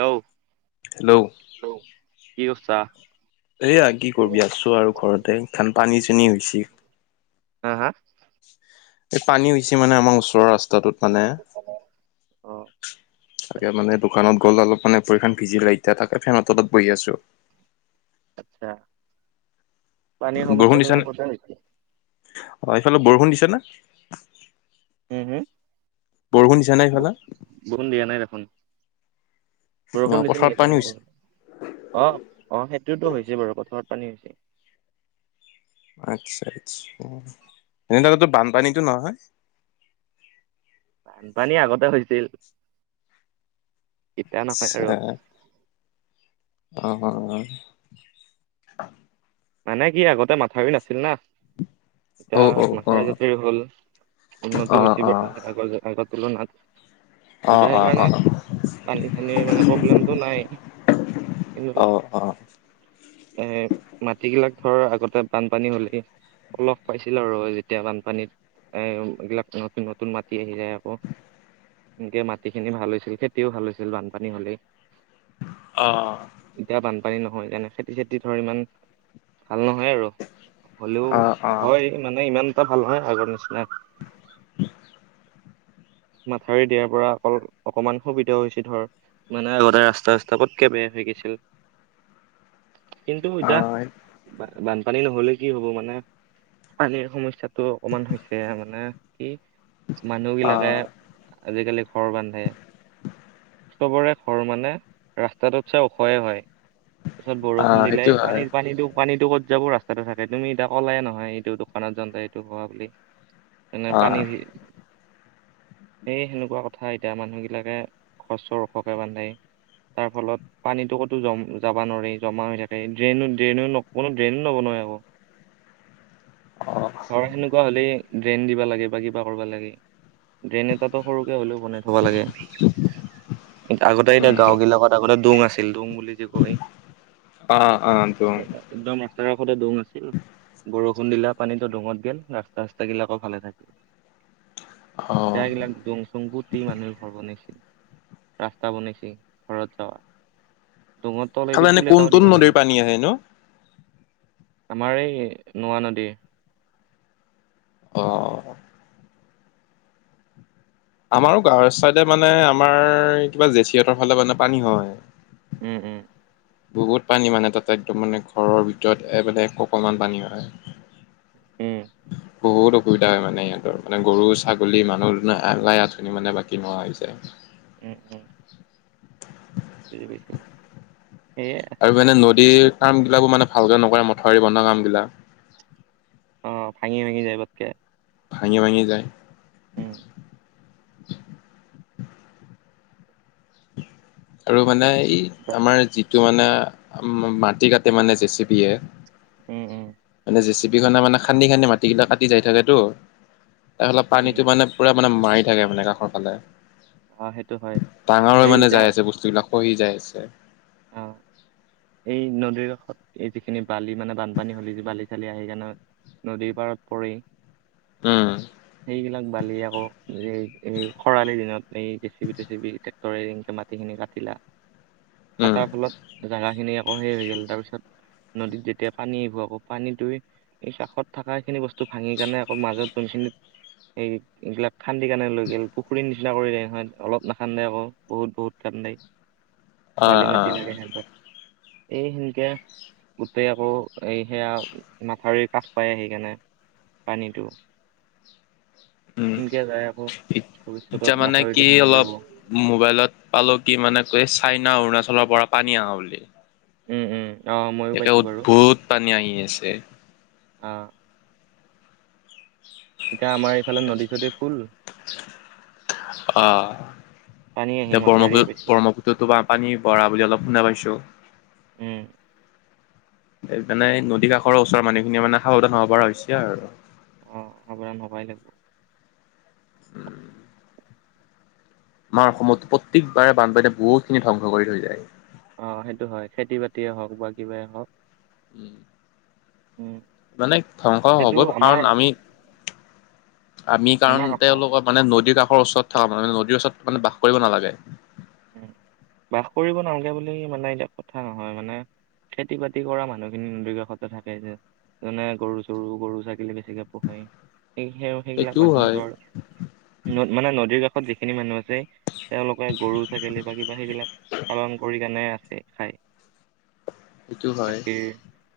Hello hello hello কি কৰিছা? এইয়া কি কৰিবি আছোঁ আৰু ঘৰতে বানপানী চানী হৈছি। হা হা? এই পানী হৈছি মানে আমাৰ ওচৰৰ ৰাস্তাটোত মানে। অ আচ্ছা তাকে মানে দোকানত গ'ল অলপ মানে ভৰিখন ভিজিলে এতিয়া তাকে ফেনৰ তলত বহি আছোঁ। আচ্ছা, পানীৰ সমস্যাটো হয়, সেইফালো বৰষুণ দিছে না? উম হুম? বৰষুণ দিচা নাই সেই ফালে? বৰষুণ দিয়া নাই দেখোন। অ বৰষুণ দিছে পথাৰত নেকি? পানী হৈছে। অ অ সেইটোতো হৈছে বাৰু পথাৰত পানী হৈছে। আচ্ছা আচ্ছা, এনেত'কতো বানপানীতটো নহয়? বানপানী আগতে হৈছিল। এতিয়া নহয় আৰু অঁ হ হ। মানে কি আগতে মাথাউৰি নাছিল না। অ অ এতিয়া অ মাথাউৰি ঝাথাউৰি হ'ল। অ অ অ উন্নত হৈছি বাৰু আগৰ আগৰ তুলনাত। অ অ এতিয়া অ অ সেইকাৰণে, পানী চানি মানে প্ৰব্লেমতটো নাই। কিন্তু অ অ। এ মাটিবিলাক ধৰ আগতে বানপানী হ'লেই অলপ পাইছিলো আৰু যেতিয়া বানপানীত। এ এইবিলাক নতুন নতুন মাটি আহি যায় আকৌ। এনেকে মাটি খিনি ভাল হৈছিল, খেতিও ভাল হৈছিল, বানপানী হলেই। অঁ। এতিয়া বানপানী নহয় যোনে, খেতি-চেতি ধৰ ইমান ভাল নহয় আৰু হ'লেও অ হয় মানে ইমান এটা ভাল নহয় আগৰ নিচিনা। [unintelligible] মাথাউৰি দিয়াৰ পৰা অকল অকমান সুবিধাও হৈছে ধৰ, মানে আগতে ৰাস্তা চাস্তা পতকে বেয়া হৈ গৈছিল। কিন্তু অ এতিয়া বানপানী নহলে কি হব মানে পানীৰ সমস্যাটো অকমান হৈছে মানে, কি মানুহ অ বিলাকে আজিকালি ঘৰ বান্ধে, চবৰে খৰ মানে ৰাস্তাটোত চাই ওখয়ে হয়। তাৰপিছত অ বৰষুণ দিলে, সেইটো হয় পানীৰ পানী দো পানীটো কত যাব ৰাস্তাতে থাকে, তুমি এতিয়া ক'লাই নহয়। এইটো দোকানত যা এইটো হোৱা বুলি। মানে অ পানী ভিৰ সেই সেনেকুৱা কথা এতিয়া মানুহবিলাকে ঘৰ চৰ ওখকে বান্ধে, তাৰ ফলত পানীটো ক'তো জম যাবা নোৱাৰি, জমা হৈ থাকে, ড্ৰেইনো ড্ৰেইনো ন কোনো ড্ৰেইনো ল'ব নোৱাৰে আকৌ। অ ধৰা সেনেকুৱা হলেই ড্ৰেইন দিবা লাগে বা কিবা কৰিবা লাগে। ড্ৰেইন এতাতো সৰুকে হ'লেও বনাই থ'ব লাগে। আগতে এতিয়া উম গাওঁ গিলাকত আগতে দোং আছিল, দোং বুলি যে কয়। অ, অ দোং। একদম ৰাস্তাৰ কাষতে দোং আছিল, বৰষুণ দিলা পানীতো ডোঙত গেল, ৰাস্তা চাস্ত গিলাকো ভালে থাকিল। অ', এতিয়া এগিলাক দোং- চোং পুতি মানুহে ঘৰ বনাইছিল। ৰাস্তা বনাইছি ঘৰত যাৱা, দোঙত খালো এনে কোন কোন নদীৰ পানী আহে নো? আমাৰ এই নোৱা নদীৰ। অ আমাৰো গাঁৱৰ ছাইডে মানে, আমাৰ কিবা জেঠিহঁতৰ ফালে মানে পানী হয়। উম উম। বহুত পানী মানে, তাতে একদম মানে ঘৰৰ ভিতৰত এই মানে এককালমান পানী হয়। উম। বহুত অসুবিধা হয় মানে ইহঁতৰ। মানে গৰু-ছাগলী, মানুহ-দোনো আলাই আঁঠানি মানে বাকী নোহোৱা হৈ জায়। উম উম। বুজি পাইছো। সেয়ে আৰু মানে নদীৰ কামবিলাকো মানে ভালকৈ নকৰে, মথাউৰি বন্ধোৱা কামবিলাক। অ ভাঙি ভাঙি যায় পতকে। ভাঙি ভাঙি যায়। উম আৰু মানে ই বা- আমাৰ যিটো মানে মাটি কাটে মানে জেচিপিয়ে। উম উম। মানে জেচিপি খনে মানে খান্দি খান্দি মাটিগিলাক কাটি যায় থাকেতো। তাৰ ফলত উম পানীটো মানে পুৰা মানে মাৰি থাকে মানে, কাষৰ ফালে। অ সেইটো হয়। এই এতিয়া যিবিলাক সহি যাই আছে। অ এই নদীৰ কাষত এই যিখিনি বালি মানে বানপানী হ'লে যে বালি-চালি আহে সেইকাৰণে নদীৰ পাৰত পৰি। উম। সেইগিলাক বালি আকৌ এই এই খৰালি দিনত এই জেচিপি টেচিপি। তৰে এনেকে মাটিখিনি কাটিলা উম, কাটাৰ ফলত জাগা। খিনি আকৌ সেই হৈ গ'ল তাৰ পিছত নদীত যেতিয়া পানী আহিব আকৌ পানীটোৱে। এই কাষত থাকা সেইখিনি বস্তু ভাঙি কিনে আকৌ মাজত যোনখিনিত সেই এইগিলাক খান্দি কাৰণে লৈ গ'ল পুখুৰীৰ নিচিনা কৰিলে নহয় অলপ নাখান্দে আক। বহুত বহুত খান্দাই অ', বালিমাটি অ', লাগে হেতক। এই সেনকে গোটেই আকৌ এই সেয়া মাথাউৰি কাষ পাই সেইকাৰণে। পানীটো। উম। সেনকে যাই আকৌ এতিয়া ভৱিষ্যতত মানে কি মাথাউৰিটো ভাঙি অলপ যাব। মোবাইলত পালো কি মানে এই চাইনা অৰুণাচলৰ পৰা পানী আহা বুলি। উম উম। অ ময়ো একে পাইছো বাৰু উদভুত পানী আহি আছে। হা এতিয়া আমাৰ এইফালে নদী চদী ফুল। অহ পানী আহি এতিয়া মাথাউৰিয়ে ব্ৰহ্মপুত বেছি ব্ৰহ্মপুত্ৰতো পৰা পানী বৰা বুলি অলপ শুনা পাইছো উম মানে নদী কাষৰ ওচৰ মানুহখিনিয়ে মানে সাৱধান হ'ব পৰা হৈছে আৰু অ সাৱধান হবাই লাগিব উম আমাৰ অসমতো প্ৰত্যেকবাৰে বানপানীয়ে বহুত খিনি ধ্বংস কৰি থৈ যায়। অ সেইটো হয় খেতি বাতিয়ে হওঁক বা কিবাই হওঁক। উম। উম। মানে ধ্বংস সেইটো হ'বই আমাৰ কাৰণ আমি। আমি আমাৰ কাৰণ অসম তেওঁলোকৰ মানে নদীৰ কাষৰ ওচৰত থাকা মানুহ মানে নদীৰ ওচৰত মানে বাস কৰিব নালাগে। উম বাস কৰিব নালাগে বুলি মানে এতিয়া কথা নহয় মানে। খেতি বাতি কৰা মানুহখিনি নদীৰ কাষতে থাকে যে যেনে গৰু-চৰু, গৰু, ছাগলী বেছিকে। পোহেই সেই সেইগিলাক সেইটোও মানুহৰ হয়। ধৰ। ন মানে নদীৰ কাষত যিখিনি মানুহ আছে তেওঁলোকে গৰু। ছাগলী বা কিবা সেইবিলাক পালন কৰি কানে আছে খাই সেইটো হয় গাখীৰ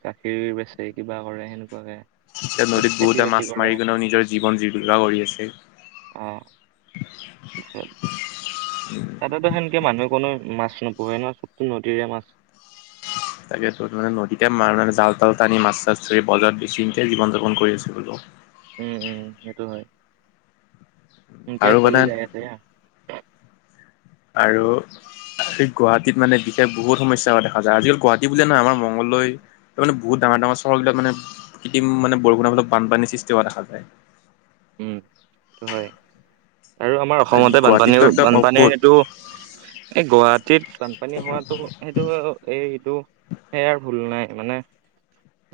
গাখীৰ বেছে কিবা কৰে সেনেকুৱাকে এতিয়া তাৰপিছত নদীত খেতি বহুতে মাছ বাতি কৰে মাৰি কিনেও নিজৰ জীৱন জীৱিকা কৰি আছে। অ [unintelligible] তাতেতো সেনেকে মানুহে কোনো মাছ নোপোহে ন চবতো নদীৰে মাছ তাকে টো মানে নদীতে মানে জাল তাল টানি মাছ চাছ ধৰি বজাৰত বেছি এনকে জীৱন যাপন কৰি আছে বোলো। উম উম সেইটো হয় হেনকে আৰু চলি মানে যায় আছে হা আৰু সি গুৱাহাটীত মানে বিশেষ বহুত সমস্যা হোৱা দেখা যায় আজিকাল গুৱাহাটীতে বুলি নহয় আমাৰ মংগলদৈ মানে বহুত ডাঙৰ ডাঙৰ চহৰ বিলাক মানে কৃত্ৰিম মানে বৰষুণৰ ফলত বানপানী সৃষ্টি হোৱা দেখা যায়। উম উ উ এইটো হয় আৰু আমাৰ অসমতে গুৱাহাটীততো বানপানীৰ একদম অদ্ভুত বানপানীৰ এইটো এই গুৱাহাটীত বানপানী হোৱাতটো সেইটো এইটো সেই আৰু ভুল নাই মানে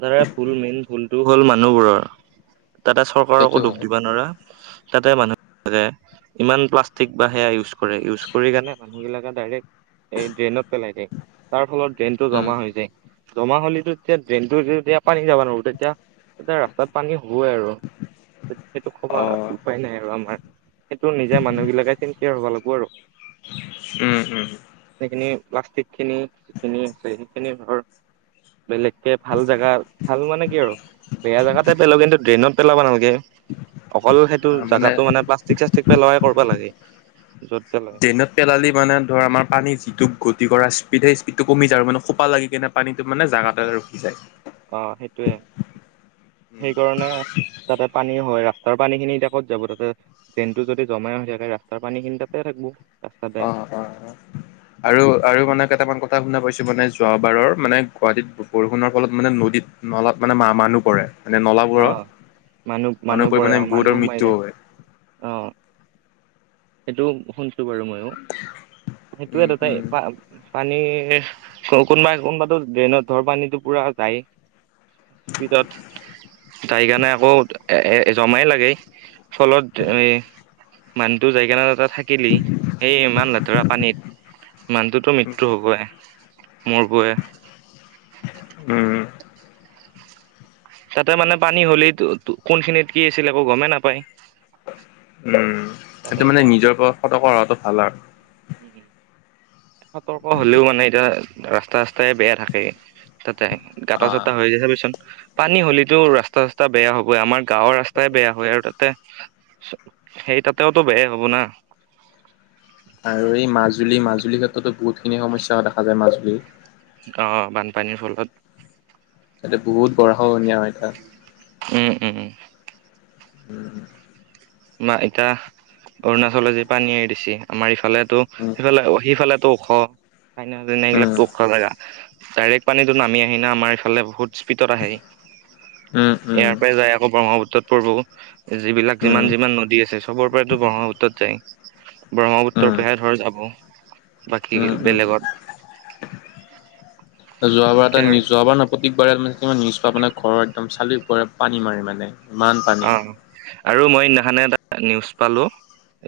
ধাৰা ভুল মেইন ভুলটো হ'ল মানুহবোৰৰ তাতে চৰকাৰৰ সেইটো একো দুখ হয় দিবা তাতে মানুহ বিলাকে ইমান প্লাষ্টিক বা সেয়া ইউজ কৰে ইউজ কৰি কাৰনে মানুহবিলাকে ডাইৰেক্ট এই ড্ৰেইনত পেলাই দিয়ে তাৰ ফলত ড্ৰেইনটো উম। জমা হৈ যায়। জমা হ'লেতো এতিয়া ড্ৰেইনতো এতিয়া পানী যাব নোৱাৰো তেতিয়া তেতিয়া ৰাস্তাত পানী হবৈ আৰু সেইটো সবা অ', উপায় নাই আৰু আমাৰ সেইটো নিজে মানুহ বিলাকে চিন্তা হব লাগব আৰু চে চিচু চিচু উম উম উ সেইখিনি প্লাষ্টিক খিনি যিখিনি আছে সেইখিনি ধৰ বেলেগকে ভাল জেগা ভাল মানে কি আৰু বেয়া জেগাতে পেলো কিন্তু ড্ৰেইনত পেলাবা নালাগে। অকল সেইটো জাগাটো মানে প্লাষ্টিক-চাষ্টিক পেলাই কৰবা লাগে য'ত পেলাই। ড্ৰেইনত পেলালি মানে ধৰ আমাৰ পানী যিটো গতি কৰা স্পীড সেই স্পীডটো কমি যায় মানে খোপা লাগি কিনে পানীটো মানে জাগাতে ৰখি যায়। অ সেইটোৱে উম। সেইকাৰণে তাতে পানী হয় ৰাস্তাৰ পানী খিনি এতিয়া ক'ত যাব তাতে ড্ৰেনটো যদি জমাই হৈ থাকে ৰাস্তাৰ পানী খিনি তাতে থাকব। অঁ অ, অ অ অ। [inaudible] আৰু আৰু মানে কেইটামান কথা শুনা পাইছোঁ মানে যোৱাবাৰৰ মানে গুৱাহাটীত বৰষুণৰ ফলত মানে নদীত নলাত মানে মা মানুহ পৰে মানে অ নলাবোৰত মানুহ পৰি মানে বহুতৰ মৃত্যু হয়। অঁ অ। সেইটোও শুনিছো বাৰু মইয়ো সেইটোৱে উম, দুটাইয়ে উম, পা পানী এ এ এ এ কোনোবাই কোনোবাতো ড্ৰেইনত ধৰ পানীটো পুৰা যাইয়ে। স্পীডত চি আ আ ই ই। যাইকেনে আকৌ এ এ এ জমাই লাগে ই আহ ফলত ঢেউ এ তু যাই কিনে ন তাত থাকিলেই সেই ইমান লেতেৰা পানীত মানুহটোতো উম, মৃত্যু হ'বই। মৰব এ। উম উ উ। তাতে মানে পানী হ'লেই তো তো কোন খিনিত কি আছিলে আকৌ গমেই নাপায়। উম উ উ উ তাতে সেইটো মানে এতিয়া নিজৰ পৰা সতৰ্ক হোৱাটো ভাল আৰু উম হু। সতৰ্ক হলেও মানে এতিয়া ৰাস্তাই-ৰাস্তাই বেয়া থাকে তাতে। অ', গাঁটা-চাটা হৈ যায় চাবি চোন আ আ। পানী হ'লেতো ৰাস্তা-চাস্তা বেয়া হবই আমাৰ গাঁৱৰ ৰাস্তাই বেয়া হয় আৰু তাতে ই আহ্। সতি সেই তাতেও তো বেয়াই হব না। আৰু এই মাজুলী মাজুলীৰ ক্ষেত্ৰতো বহুতখিনি সমস্যা হোৱা দেখা যায় মাজুলীৰ। গাঁৱৰ বানপানীৰ ফলত। তাতে বহুত গৰা খহনীয়া হয় তাত। উম উম উম। উম হুম। মাৰ্ঘেৰিটা অৰুণাচলে যে পানী এৰি দিছে আমাৰ ইফালে ত উম সেইফালে সেইফালতো ওখ হয়না উম এইগিলাকো ওখ জাগা ডাইৰেক পানীটো নামি আহি আমাৰ এফালে বহু স্পীডত আহে উম ইয়াৰ পৰাই যায় আকৌ ব্ৰহ্মপুত্ৰত পৰব। যিবিলাক যিমান উম যিমান নদী আছে চবৰ পৰাইতো ব্ৰহ্মপুত্ৰত যায়। উম ব্ৰহ্মপুত্ৰৰ উম পৰাহে ধৰ যাব। বাকী উম উম বেলেগত উ যোৱাবাৰ এটা এনেকে আৰু নিও যোৱাবাৰ না। প্ৰতিবাৰে মানে মান নিচ পৰা মানে ঘৰৰ একদম চালিৰ ওপৰে পানী মাৰি মানে। ইমান পানী অঁ আৰু মই সিদিনাখনেই এটা নিউজ পালো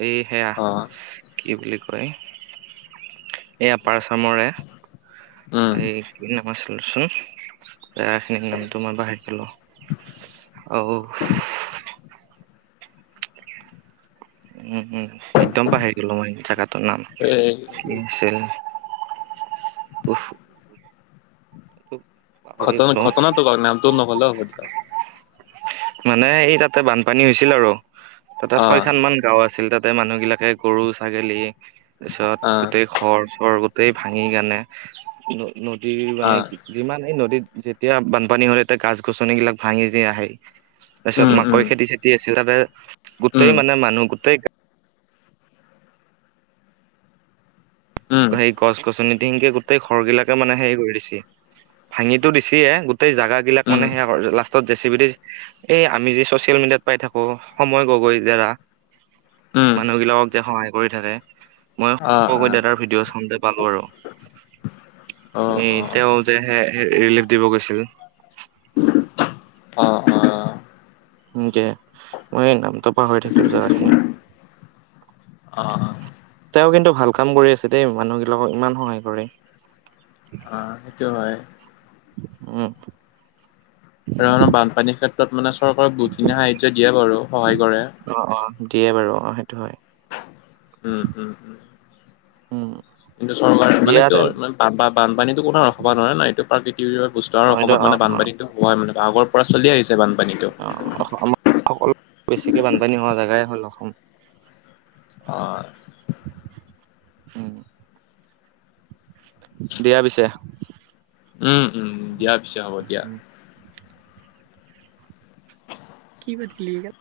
এই সেয়া- অ কি বুলি কয় এই আপাৰ আচামৰে, উম এই- কি নাম আছিল চোন সেই খিনিৰ নামটো মই পাহৰি গলো অ ও। উম উম একদম পাহৰি গলো মই জাগটোৰ নাম এ কি আছিল? উফ [unintelligible] ঘটনা গলো ঘটনাটো কওক নামটো নকলেও হ'ব দিয়ক। মানে এই তাতে বানপানী হৈছিল আৰু তাতে অ ছয় খান মান গাওঁ আছিল তাত। তাতে মানুহ বিলাকে গৰু ছাগলী তাৰ পিছত অ গোটেই- ঘৰ চৰ গোতেই ভাঙি কানে ন নদীৰ অ মানে- যিমানেই নদীত যেতিয়া বানপানী হলে তেতিয়া গছ গছনিবিলাক ভাঙি যে আহে। তাৰপিছত উম উম মাকৈ খেতি চেতি আছিল তাতে, উম গোটেই মানে মানুহ গোটেই- উম সেই গছ গছনি ধিঙ গোটেই ঘৰ গিলাকে মানে হেৰি কৰি দিছে, ভাঙিত দিছেই গোটে- গোটেই জাগা বিলাক উম মানে সেয়া লাষ্টত- দে চি বি এই আমি যি চচিয়েল মিডিয়াত পাই থাকো সময় গগৈ দ্বাৰা- উম মানুহবিলাকক যে সহায় কৰি থাকে মইয়ো অ অ সময় দাদাৰ ভি- ভিডিঅ' চাওঁতে পালো আৰু। অ অ এ তেওঁ যে সেই ৰিলিফ দিব গৈছিল। অহঁ অহঁ। এনেকে মই নামটো পাহৰি থাকিলো জেগাখিনি। অঁ তেওঁ কিন্তু ভাল কাম কৰি আছে দেই, মানুহ বিলাকক ইমান সহায় কৰে। অঁ সেইটো হয়। উম। আৰু ধৰণৰ বানপানীৰ ক্ষেত্ৰত মানে চৰকাৰে বহুতখিনি সাহায্য দিয়ে বাৰু সহায় কৰে। অঁ অঁ দিয়ে বাৰু অ সেইটো হয়। উম উম উম। উম কিন্তু চৰকাৰে মানে এইটো দিয়াহেতেন বানপানীতো কোনো ৰাখবা নোৱাৰে না এইটো প্ৰাকৃতিক বস্তু- অ আৰু এইটো অসমত অ মানে অ বানপানীতো হয় মানে আগৰ পৰা চলি আহিছে, বান- অঁ আমাৰ অকল বেছিকে বানপানী হোৱা জেগাই হ'ল অসম। অঁ উম দিয়া পিছে। উম উম দিয়া পিছে হ'ব দিয়া। [unintelligible] কি কোটলি এইগাল।